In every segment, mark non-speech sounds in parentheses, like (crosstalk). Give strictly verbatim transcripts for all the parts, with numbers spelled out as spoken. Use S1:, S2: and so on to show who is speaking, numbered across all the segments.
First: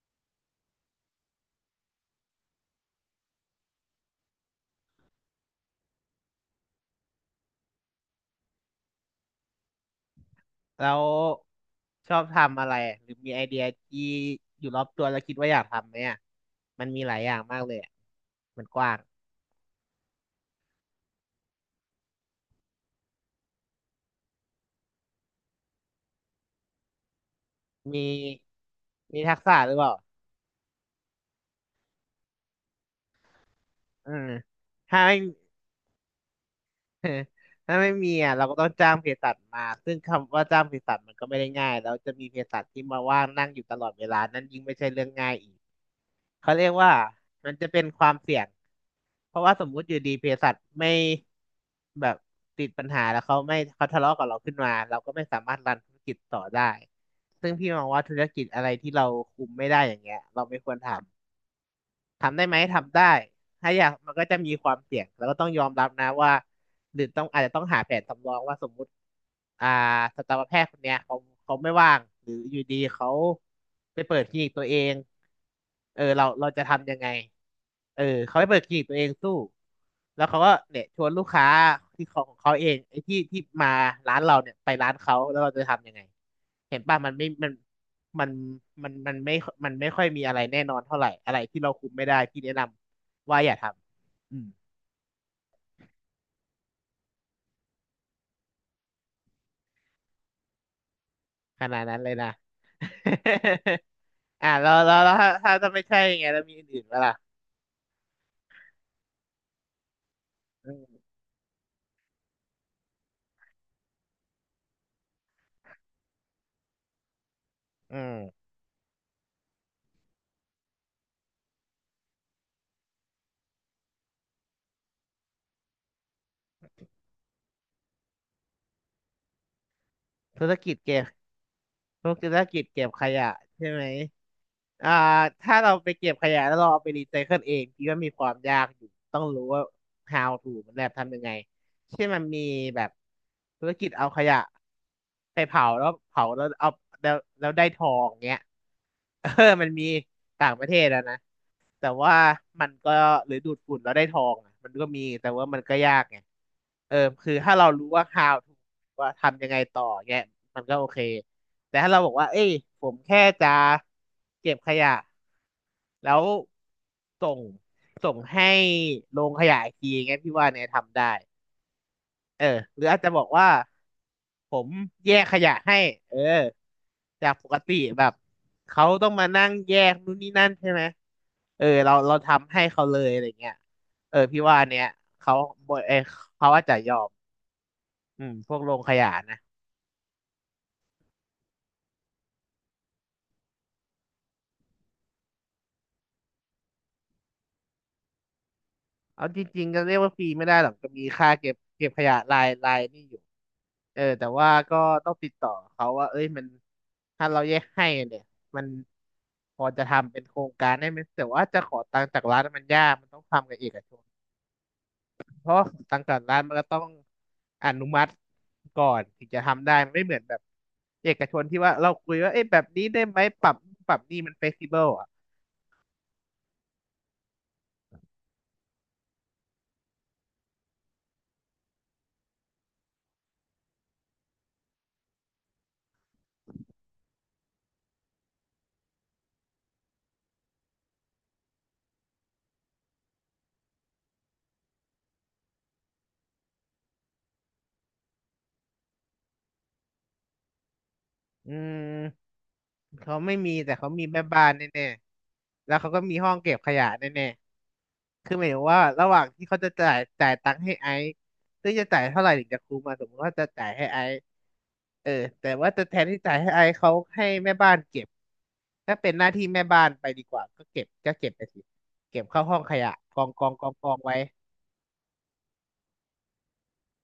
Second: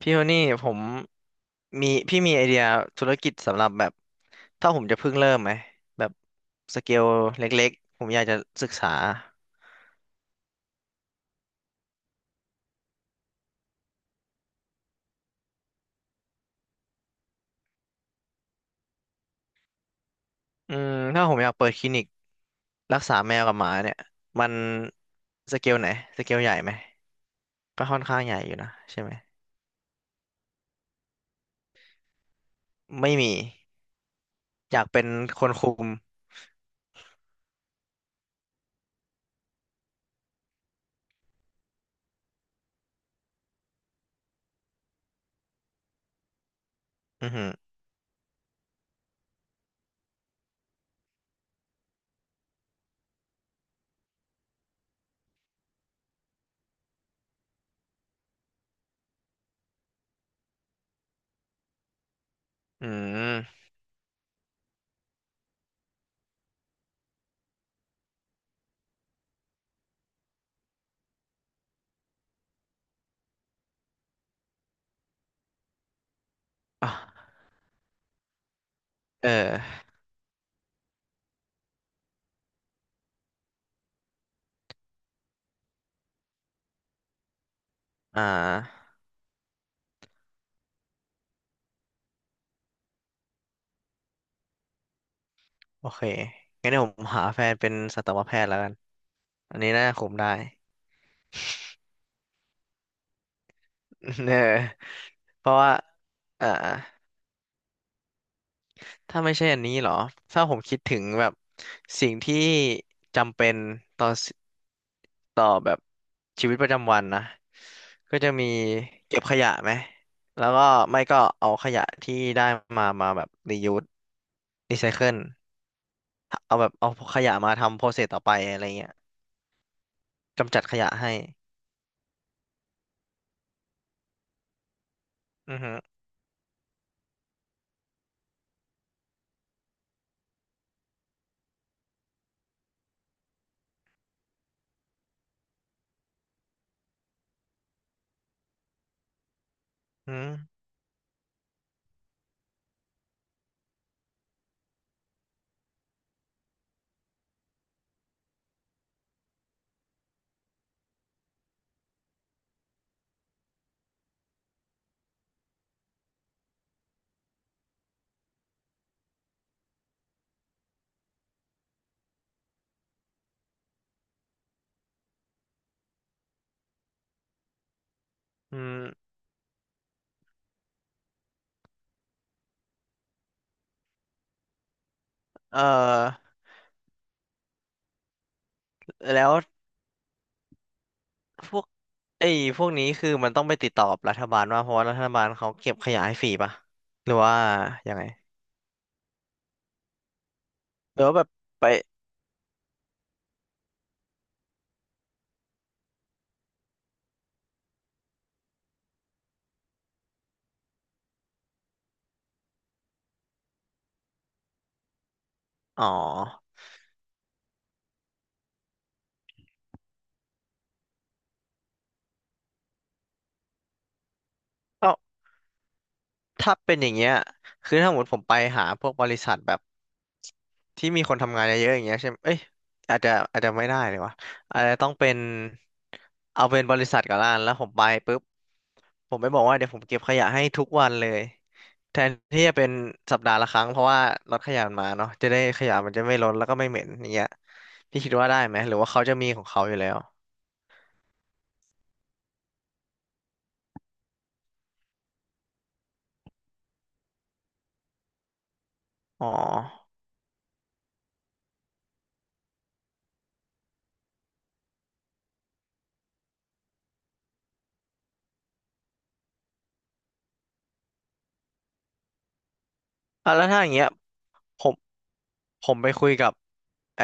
S1: พี่โทนี่ผมมีพี่มีไอเดียธุรกิจสำหรับแบบถ้าผมจะเพิ่งเริ่มไหมแบบสเกลเล็กๆผมอยากจะศึกษา
S2: แล้วชอบทำอะไรหรือมีไอเดียที่อยู่รอบตัวแล้วคิดว่าอยากทำไหมอ่ะมันมีหลายอย่างมากเลยอะมันกว้าง
S1: อืมถ้าผมอยากเปิดคลินิกรักษาแมวกับหมาเนี่ยมันสเกลไหนสเกลใหญ่ไหมก็ค่อ
S2: มี
S1: นข้างใหญ่อยู่นะใช่ไหม
S2: มีทักษะหรือเปล่า
S1: ไม่มี
S2: เออ
S1: อยาก
S2: ถ้า
S1: เป็น
S2: ไม่
S1: คนคุม
S2: (laughs) ถ้าไม่มีอ่ะเราก็ต้องจ้างเภสัชมา ซึ่งคำว่าจ้างเภสัชมันก็ไม่ได้ง่ายแล้วจะมีเภสัชที่มาว่างนั่งอยู่ตลอดเวลานั่นยิ่งไม่ใช่เรื่องง่ายอีก เขาเรียกว่า
S1: อือหือ
S2: มันจะเป็นความเสี่ยงเพราะว่าสมมุติอยู่ดีเภสัชไม่แบบติดปัญหาแล้วเขาไม่เขาทะเลาะกับเราขึ้นมาเราก็ไม่สามารถรันธุรกิจต่อได้ซึ่งพี่มองว่าธุรกิจอะไรที่เราคุมไม่ได้อย่างเงี้ยเราไม่ควรทำ ทำได้ไหม
S1: อื
S2: ทำได้
S1: ม
S2: ถ้าอยากมันก็จะมีความเสี่ยงแล้วก็ต้องยอมรับนะว่าหรือต้องอาจจะต้องหาแผนสำรองว่าสมมุติอ่าสัตวแพทย์คนเนี้ยเขาเขาไม่ว่างหรืออยู่ดีเขาไปเปิดคลินิกตัวเองเออเราเราจะทำยังไง
S1: อ่ะ
S2: เออเขาไปเปิดคลินิกตัวเอง
S1: เ
S2: สู้
S1: ออ
S2: แล้วเขาก็เนี่ยชวนลูกค้าที่ของของเขาเองไอ้ที่ที่มาร้านเราเนี่ยไปร้านเขาแล้วเราจะทำยังไงเห็นป่ะมันไม่มัน
S1: อ่
S2: มันมั
S1: า
S2: นมันไม่มันไม่ค่อยมีอะไรแน่นอนเท่าไหร่อะไรที่เราคุมไม่ได้พี่แนะนำว่าอย่าทำอืม
S1: โอเคงั้นเดี๋ยวผมหาแฟนเป็นสัตวแพทย์แล้วกันอันนี้น่าคุมได้
S2: ขนาดนั้นเลยนะ
S1: (laughs) เออ
S2: (laughs) อ่าแล้วแล้วแล้วถ้า
S1: เพ
S2: ถ้า
S1: ราะ
S2: จะ
S1: ว่า
S2: ไม่ใช่ไงแล้ว
S1: อ่า
S2: มีอื่นๆปะล่ะ
S1: ถ้าไม่ใช่อันนี้เหรอ ถ้าผม
S2: อื
S1: คิดถึง
S2: ม
S1: แบบสิ่งที่จำเป็นต่อสต่อแบบชีวิตประจำวันนะ
S2: อื
S1: ก็จะ
S2: ม
S1: มีเก็บขยะไหม แล้วก็ไม่ก็เอาขยะที่ได้มามาแบบรียูสรีไซเคิลเอาแบบเอาขยะมาทำโปรเซสต่อไปอะไรเงี้ย
S2: ธุร
S1: กำจัด
S2: กิ
S1: ข
S2: จ
S1: ยะ
S2: เกม
S1: ให้
S2: พวกธุรกิจเก็บขยะใช่ไหมอ่าถ้า
S1: อือ
S2: เรา
S1: ฮึ
S2: ไปเก็บขยะแล้วเราเอาไปรีไซเคิลเองพี่ว่ามีความยากอยู่ต้องรู้ว่า how to มันแบบทำยังไงเช่นมันมีแบบธุรกิจเอาขยะไปเผาแล้วเผาแล้วเอาแล้วแล้วได้ทองเงี้ย (laughs) เออมันมี
S1: อืม
S2: ต่างประเทศแล้วนะแต่ว่ามันก็หรือดูดฝุ่นแล้วได้ทองอะมันก็มีแต่ว่ามันก็ยากไงเออคือถ้าเรารู้ว่า how to ว่าทำยังไงต่อเงี้ยมันก็โอเค แต่ถ้าเราบอกว่า เอ้ยผมแค่จะเก็บขยะแล้วส่งส่งให้โรงขยะอีกทีอย่างเงี้ยพี่ว่าเนี่ยทำได้ เออ หรืออาจจะบอกว่าผมแยกขยะให้เออจากปกติแบบ
S1: อื
S2: เขาต้อ
S1: ม
S2: งมานั่งแยกนู่นนี่นั่นใช่ไหม เออเราเราทำให้เขาเลยอะไรเงี้ยเออพี่ว่าเนี่ยเขา
S1: เอ่อ
S2: เออเขาอาจจะยอมอืมพวกโรงขยะ
S1: แล้ว
S2: นะ
S1: พวก ไอ้พวกนี้คือมันต้องไปติดต่อกับรัฐบาลว่าเพราะว่ารัฐบาลเขาเก็บขยะให้ฟรีป่ะหรือว่ายังไง
S2: เอาจริงๆก็เรียกว่าฟรีไม่ได้หรอกก็
S1: หรื
S2: มี
S1: อว่าแบ
S2: ค่า
S1: บ
S2: เก็บ
S1: ไป
S2: เก็บขยะรายรายนี่อยู่เออแต่ว่าก็ต้องติดต่อเขาว่าเอ้ยมันถ้าเราแยกให้เนี่ยมันพอจะทำเป็นโครงการได้ไหมแต่ว่าจะขอตังค์จากรัฐมันยากมันต้องทำกับเอกชนเพราะ
S1: อ๋อ
S2: ตังค์จากรัฐมันก็ต้องอนุมัติก่อนถึงจะทำได้มันไม่เหมือนแบบเอกชนที่ว่าเราคุยว่าเอ้ยแบบนี้ได้ไหมปรับปรับนี่มันเฟกซิเบิล
S1: เอ้า
S2: อ่ะ
S1: ถ้าเป็นอย่างเงี้ยคือถ้าสมมติผมไปหาพวกบริษัทแบบ ที่มีคนทำงานเยอะๆอย่างเงี้ยใช่ไหมเอ้ยอาจจะอาจจะไม่ได้เลยวะอาจจะต้องเป็นเอาเป็นบริษัทก่อนละกันแล้วผมไปปุ๊บผมไปบอกว่าเดี๋ยวผมเก็บขยะให้ทุกวันเลยแทนที่จะเป็นสัปดาห์ละครั้งเพราะว่ารถขยะมันมาเนาะจะได้ขยะมันจะไม่ล้นแล้วก็ไม่เหม็นอย่างเงี้ยพี่คิดว่าได้ไหมหรือว่าเขาจะมีของเขาอยู่แล้ว
S2: อืมเขาไม่มีแต่เขามีแม่บ้านแน่ๆแล้วเขาก็มีห้องเก็บขยะแน่ๆคือหมายถึงว่าระหว่า
S1: อ๋
S2: งที่เขาจะ
S1: อ
S2: จ่ายจ่ายตังค์ให้ไอซ์ซึ่งจะจ่ายเท่าไหร่ถึงจะคุ้มมาสมมติว่าจะจ่ายให้ไอซ์เออแต่ว่าจะแทนที่จ่ายให้ไอซ์เขาให้แม่บ้านเก็บถ้าเป็นหน้าที่แม่บ้านไปดีกว่าก็เก็บก็เก็บไปสิเก็บเข้าห้องขยะกอง
S1: อ่ะ
S2: ก
S1: แล้ว
S2: อง
S1: ถ้า
S2: ก
S1: อ
S2: อ
S1: ย่าง
S2: ง
S1: เงี้
S2: ก
S1: ย
S2: องไว้
S1: ผม ผมไปคุยกับไอ้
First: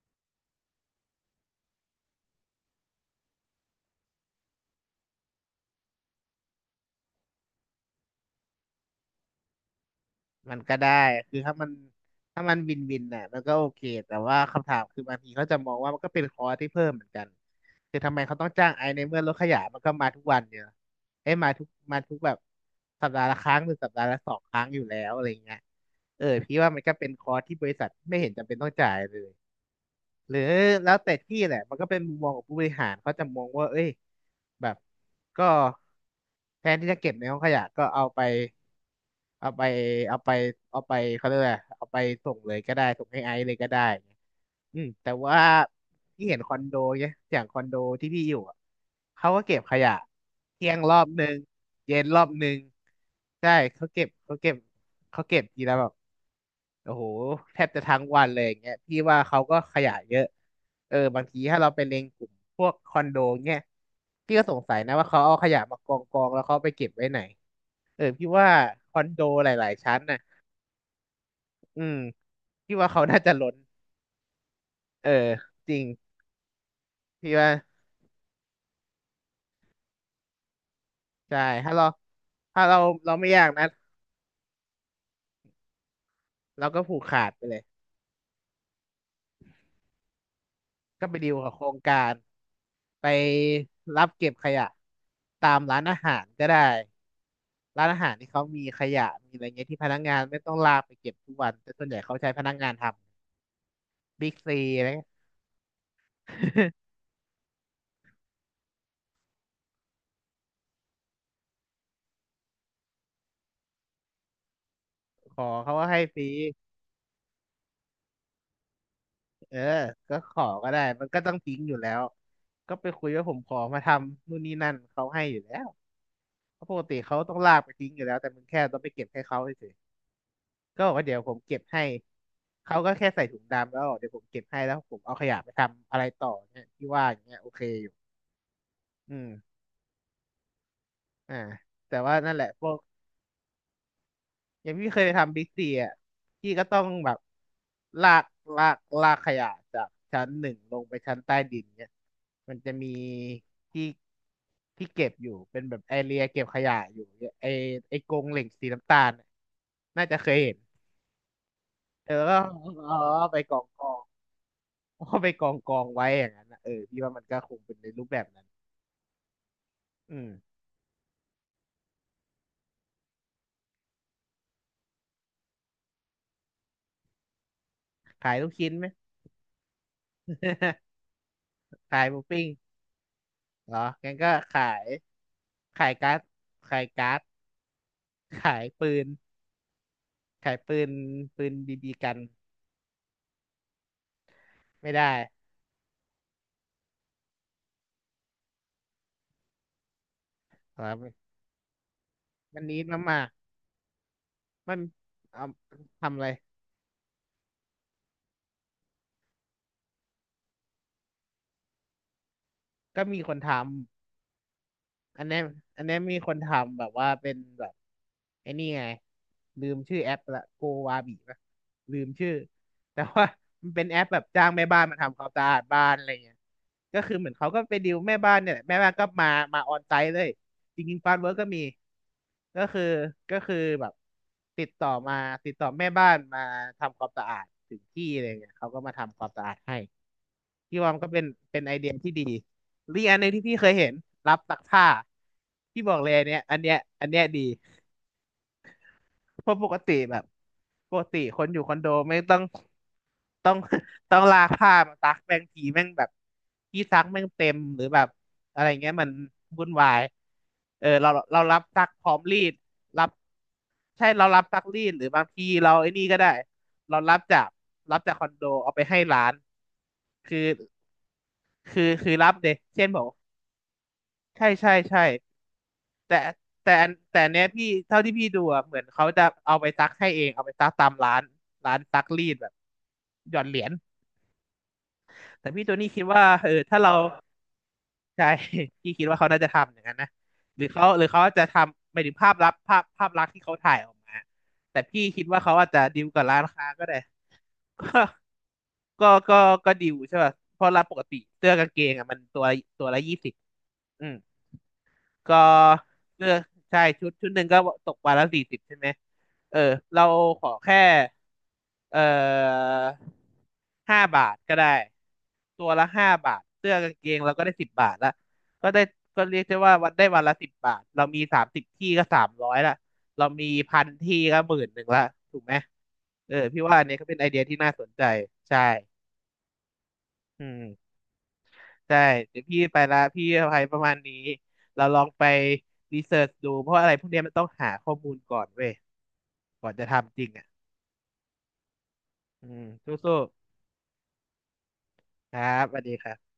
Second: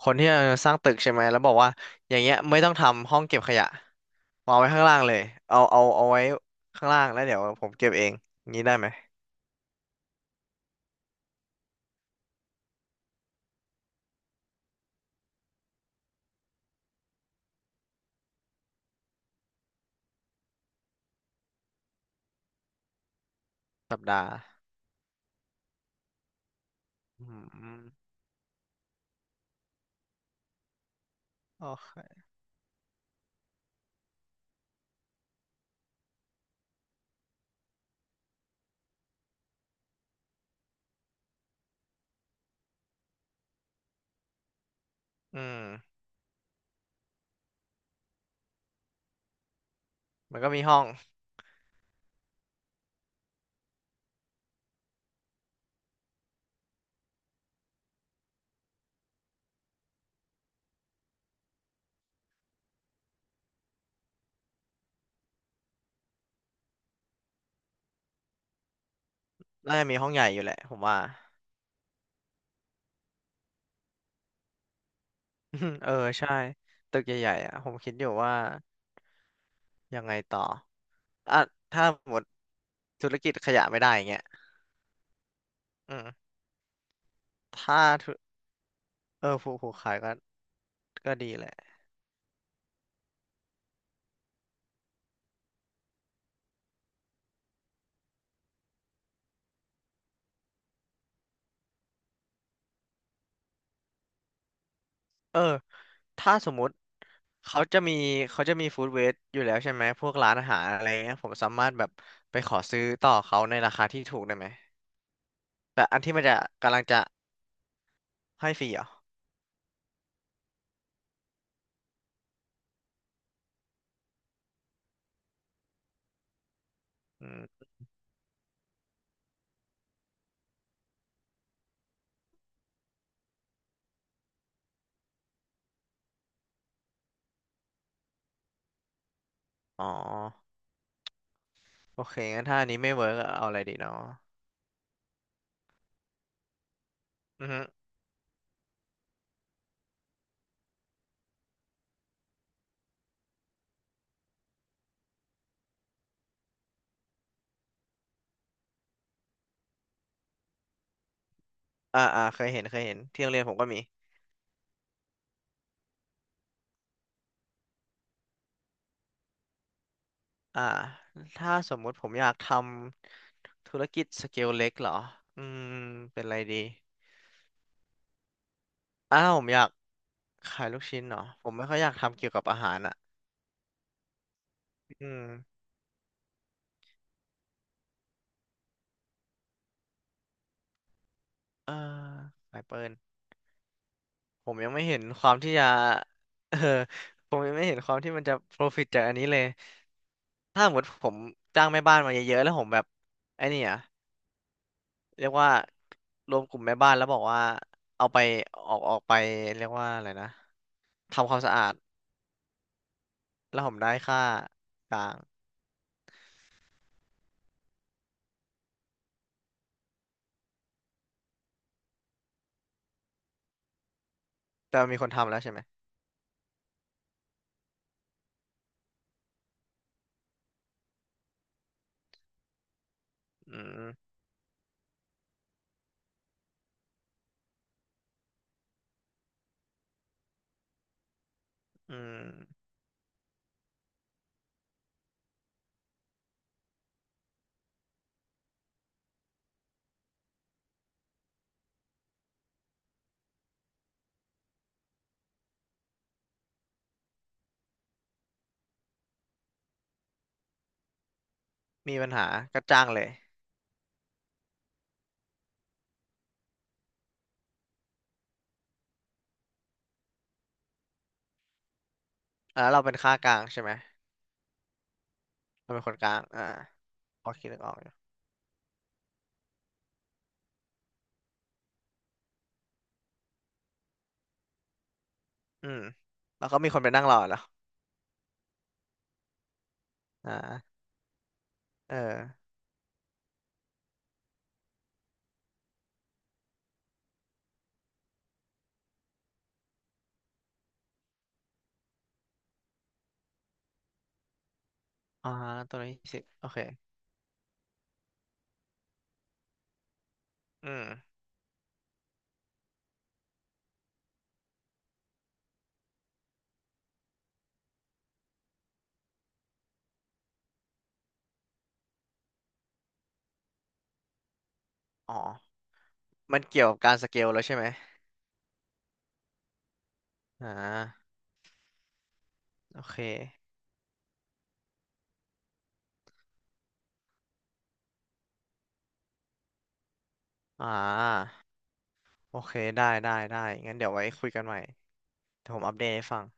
S1: คนที่จะสร้างตึกใช่ไหม แล้วบอกว่าอย่างเงี้ยไม่ต้องทำห้องเก็บขยะวางไว้ข้างล่างเลยเอาเอาเอาไว้ข้างล่างแล้วเดี๋ยวผมเก็บเองงี้ได้ไหม
S2: มันก็ได้คือถ้ามันถ้ามันวินวินน่ะมันก็โอเคแต่ว่าคำถามคือบางทีเขาจะมองว่ามันก็เป็นคอร์สที่เพิ่มเหมือนกันคือทำไมเขาต้องจ้างไอซ์ในเมื่อรถขยะมันก็มาทุกวันเนี่ยเอ้ยมาทุกมาทุกแบบสัปดาห์ละครั้งหรือสัป
S1: สัป
S2: ดาห์ละ
S1: ดา
S2: ส
S1: ห์
S2: องครั้งอยู่แล้วอะไรเงี้ยเออพี่ว่ามันก็เป็นค
S1: อื
S2: อร์สที่บริษัท
S1: ม
S2: ไม่เห็นจำเป็นต้องจ่ายเลยหรือแล้วแต่ที่แหละ
S1: โอ
S2: มันก็เป็นมุม
S1: เค
S2: มองของผู้บริหารเขาจะมองว่าเอ้ยแบบก็แทนที่จะเก็บในห้องขยะก็เอาไป เอาไปเอาไปเอาไปเขาเรียกอะไรเอาไปส่งเลยก็ได้ส่งให้ไอซ์เลยก็ได้เงี้ยอืมแต่ว่า
S1: อืม
S2: ที่เห็นคอนโดเนี่ยอย่างคอนโดที่พี่อยู่อะเขาก็เก็บขยะ
S1: มันก็มี
S2: เที่ย
S1: ห้
S2: ง
S1: อง
S2: รอบหนึ่งเย็นรอบหนึ่งใช่เขาเก็บเขาเก็บเขาเก็บทีละแบบ โอ้โหแทบจะทั้งวันเลยอย่างเงี้ยพี่ว่าเขาก็ขยะเยอะเออบางทีถ้าเราไปเล็งกลุ่มพวกคอนโดเงี้ยพี่ก็สงสัยนะว่าเขาเอาขยะมากองกองแล้วเขาไปเก็บไว้ไหนเออพี่ว่าคอนโดหลาย
S1: น่า
S2: ๆ
S1: จะ
S2: ชั้
S1: มี
S2: น
S1: ห้อง
S2: น่ะ
S1: ใหญ่อยู่แหละผมว่า
S2: อืมพี่ว่าเขาน่าจะล้นเออจริ
S1: (laughs)
S2: ง
S1: เออใช่ตึกให
S2: พี่
S1: ญ่ๆ
S2: ว่า
S1: อ่ะผมคิดอยู่ว่ายังไงต่ออ่ะ
S2: ใช่ถ้า
S1: ถ้า
S2: เรา
S1: หมด
S2: ถ้าเรา
S1: ธุ
S2: เรา
S1: ร
S2: ไม่
S1: กิจ
S2: อยาก
S1: ขยะ
S2: นะ
S1: ไม่ได้อย่างเงี้ยอืม
S2: เราก็ผูกขาดไปเลย
S1: ถ้าธุเออผูกผูกขายก็
S2: ก็
S1: ก็
S2: ไป
S1: ดี
S2: ดีล
S1: แห
S2: กับ
S1: ละ
S2: โครงการไปรับเก็บขยะตามร้านอาหารก็ได้ร้านอาหารที่เขามีขยะมีอะไรเงี้ยที่พนักงานไม่ต้องลากไปเก็บทุกวันแต่ส่วนใหญ่เขาใช้พนักงานทำบิ๊กซีอะไรเงี้ย
S1: เออ ถ้าสมมุติเขาจะมีเขาจะมีฟู้ดเวสอยู่แล้วใช่ไหมพวกร้านอาหารอะไรเงี้ยผมสามารถแบบไปขอซื้อต่อเขาในราคาที่ถูกได้ไหม
S2: (laughs) ขอเขา
S1: แต่
S2: ก็
S1: อั
S2: ให้
S1: นที่
S2: ฟ
S1: มัน
S2: รี
S1: จะกำลังจะให้ฟรีเหรอ
S2: เออก็ขอก็ได้มันก็ต้องทิ้งอยู่แล้วก็ไปคุยว่าผมขอมาทำนู่นนี่นั่นเขาให้อยู่แล้วเพราะปกติเขา
S1: อื
S2: ต้อง
S1: ม
S2: ลากไปทิ้งอยู่แล้วแต่มึงแค่ต้องไปเก็บให้เขาเฉย ก็บอกว่าเดี๋ยวผมเก็บให้ เขาก็แค่ใส่ถุงดำแล้วบอกเดี๋ยวผมเก็บให้แล้วผมเอาขยะไปทำอะไรต่อเนี่ยที่ว่าอย่างเงี้ยโอเคอยู่อืม
S1: อ๋อ
S2: อ่าแต่
S1: โอ
S2: ว่า
S1: เค
S2: นั่นแห
S1: งั้
S2: ละ
S1: นถ้า
S2: พ
S1: อัน
S2: วก
S1: นี้ไม่เวิร์กเอาอะไรดีเนาะ
S2: อย่างพี่เคยไปทำบิ๊กซีอ่ะพี่ก็ต้องแบบ
S1: อือฮึ
S2: ลากลากลากขยะจากชั้นหนึ่งลงไปชั้นใต้ดินเนี่ยมันจะมีที่ที่เก็บอยู่เป็นแบบไอเรียเก็บขยะอยู่เนี่ยไอไอกรงเหล็กสีน้ำตาลน่ะน่าจะเคยเห็น
S1: อ่า
S2: เออ
S1: อ่า
S2: แล้ว
S1: เค
S2: ก็
S1: ยเห็นเคยเห็นที่
S2: เอา
S1: โรง
S2: ไป
S1: เรียน
S2: ก
S1: ผม
S2: อ
S1: ก็
S2: ง
S1: มี
S2: กอง เอาไปกองกองไว้อย่างนั้นนะเออพี่ว่ามันก็คงเป็นในรูปแบบนั้นอืม
S1: อ่าถ้าสมมุติผมอยากทำธุรกิจสเกลเล็กเหรออืมเป็นอะไรดี
S2: ขายลูกชิ้นไหม
S1: อ้าวผมอยากขาย
S2: (laughs)
S1: ลูกชิ้นเหรอผมไม่ค่อยอยาก
S2: ขายห
S1: ทำ
S2: มู
S1: เกี่ยวกั
S2: ปิ้
S1: บ
S2: ง
S1: อาหารอ่ะ
S2: เหรองั้นก็ขาย
S1: อืม
S2: ขายการ์ดขายการ์ดขายปืนขายปืนปืน
S1: เอ่อ
S2: บีบีกัน
S1: สายเปิลผมยังไม่
S2: ไม่
S1: เห็น
S2: ได้
S1: ความที่จะ (laughs) เออผมยังไม่เห็นความที่มันจะ profit จากอันนี้เลยถ้าสม
S2: เห
S1: ม
S2: ร
S1: ติผม
S2: อ
S1: จ้างแม่บ้านมาเยอะๆแล้ว
S2: วั
S1: ผ
S2: น
S1: มแบ
S2: นี้
S1: บ
S2: น้ำมา
S1: ไอ้นี่อะ
S2: มัน
S1: เรียก
S2: เอา
S1: ว่า
S2: ทำอะไร
S1: รวมกลุ่มแม่บ้านแล้วบอกว่าเอาไปออกออกไปเรียกว่าอะไรนะทำความสะอาด
S2: ก็มีคนท
S1: แล้วผมได้ค่ากลาง
S2: อันเนี้ยอันเนี้ยมีคนทำแบบว่าเป็นแบบไอ้นี่ไงลืมชื่อแอปละโกวาบีปะลืมชื่อแต่ว่ามันเป็นแอปแบบจ้างแม่
S1: แต่
S2: บ้าน
S1: มัน
S2: มา
S1: มีคน
S2: ทำควา
S1: ทำ
S2: ม
S1: แล้ว
S2: สะ
S1: ใช่
S2: อา
S1: ไหม
S2: ดบ้านอะไรเงี้ยก็คือเหมือนเขาก็ไปดิวแม่บ้านเนี่ยแหละแม่บ้านก็มามาออนไซต์เลยจริงๆฟาร์มเวิร์กก็มีก็คือก็คื
S1: อื
S2: อแบ
S1: ม
S2: บติดต่อมาติดต่อแม่บ้านมาทำความสะอาดถึงที่อะไรเงี้ยเขาก็มาทำความสะอาดให้ พี่ว่ามันก็เป็นเป็นไอเดีย
S1: อื
S2: ที่ดี
S1: ม
S2: หรืออกอันหนึงที่พี่เคยเห็นรับซักผ้าพี่บอกเลยอันเนี้ยอันเนี้ยอันเนี้ยดีเพราะปกติแบบปกติคนอยู่คอนโดไม่ต้องต้อง (laughs) ต้องลากผ้ามาซักแม่งทีแม่งแบบที่ซักแม่งเต็มหรือแบบอะไรเงี้ยมันวุ่นวายเออเราเรารับซัก
S1: มี
S2: พ
S1: ปั
S2: ร้
S1: ญ
S2: อม
S1: หา
S2: รีด
S1: ก็จ้างเล
S2: รั
S1: ย
S2: บใช่เรารับซักรีดหรือบางทีเราไอ้นี่ก็ได้เรารับจากรับจากคอนโดเอาไปให้ร้านคือ คือคือรับเดย
S1: อ่ะแล้วเรา
S2: เช่น
S1: เป็น
S2: บอก
S1: ค่ากลางใช่ไหม
S2: ใช่ใช่ใช่
S1: เราเป็นคนกลา
S2: แต่
S1: งอ่า
S2: แต่อันแต่
S1: พ
S2: อั
S1: อ
S2: นเนี้
S1: คิ
S2: ย
S1: ดนึก
S2: พี่
S1: ออกอยู่
S2: เท่าที่พี่ดูอะเหมือนเขาจะเอาไปซักให้เองเอาไปซักตามร้านร้านซักรีดแบบหย่อนเหรียญแต่พี่
S1: อื
S2: ตัว
S1: ม
S2: นี้คิดว่า
S1: แล้
S2: เอ
S1: ว
S2: อ
S1: ก็มีค
S2: ถ้า
S1: นไป
S2: เรา
S1: นั่งรอเล้ว
S2: ใช่ (laughs) พี่คิดว่าเขาน่าจะทำอย่างนั้นนะ
S1: อ่
S2: หรือ
S1: า
S2: เขาหรือเขาจะทำ
S1: เอ
S2: ห
S1: อ
S2: มายถึงภาพลับภาพภาพลักษณ์ที่เขาถ่ายออกมาแต่พี่คิดว่าเขาอาจจะดีลกับร้านค้าก็ได้ (laughs) ก็ก็ก็ก็ดีลใช่ป่ะเพราะร้านปกติเสื้อกางเกงอ่ะมันตัวตัวละยี่สิบอืม
S1: อ่า
S2: ก็
S1: ตัวนี้สิบ
S2: เลือก
S1: โอเค
S2: ใช่ชุดชุดหนึ่งก็ตกวันละสี่สิบใช่ไหมเออเราขอ
S1: อื
S2: แค่
S1: ม
S2: เอ่อห้าบาทก็ได้ตัวละห้าบาทเสื้อกางเกงเราก็ได้สิบบาทละก็ได้ก็เรียกได้ว่าวันได้วันละสิบบาทเรามีสามสิบที่ก็สามร้อยละเรามีพันที่ก็หมื่นหนึ่งละ
S1: อ๋อ
S2: ถูกไหมเออ
S1: มัน
S2: พี่
S1: เกี่ยว
S2: ว่า
S1: กับ
S2: อัน
S1: กา
S2: นี้
S1: ร
S2: ก็
S1: ส
S2: เป็
S1: เก
S2: นไอ
S1: ล
S2: เดี
S1: แล้
S2: ย
S1: วใช่
S2: ที่
S1: ไหม
S2: น่าสนใจใช่อื
S1: อ่
S2: ม
S1: า
S2: ใช่เดี๋ยวพี่ไป
S1: โอเค
S2: ละพี่อภัยประมาณนี้เราลองไปรีเสิร์ชดูเพราะอะไรพวกเนี้ยมันต้องหาข้อมูลก่อนเว้ยก่อนจะทำจริงอ่ะ
S1: อ่า โอ
S2: อื
S1: เค
S2: ม
S1: ได้ ได้
S2: สู้
S1: ได้ งั้นเดี๋ยวไว้คุยกันใหม่
S2: ๆครั
S1: เดี๋ยวผ
S2: บ
S1: ม
S2: ส
S1: อัป
S2: วั
S1: เด
S2: สดี
S1: ตให้
S2: ครั
S1: ฟัง
S2: บ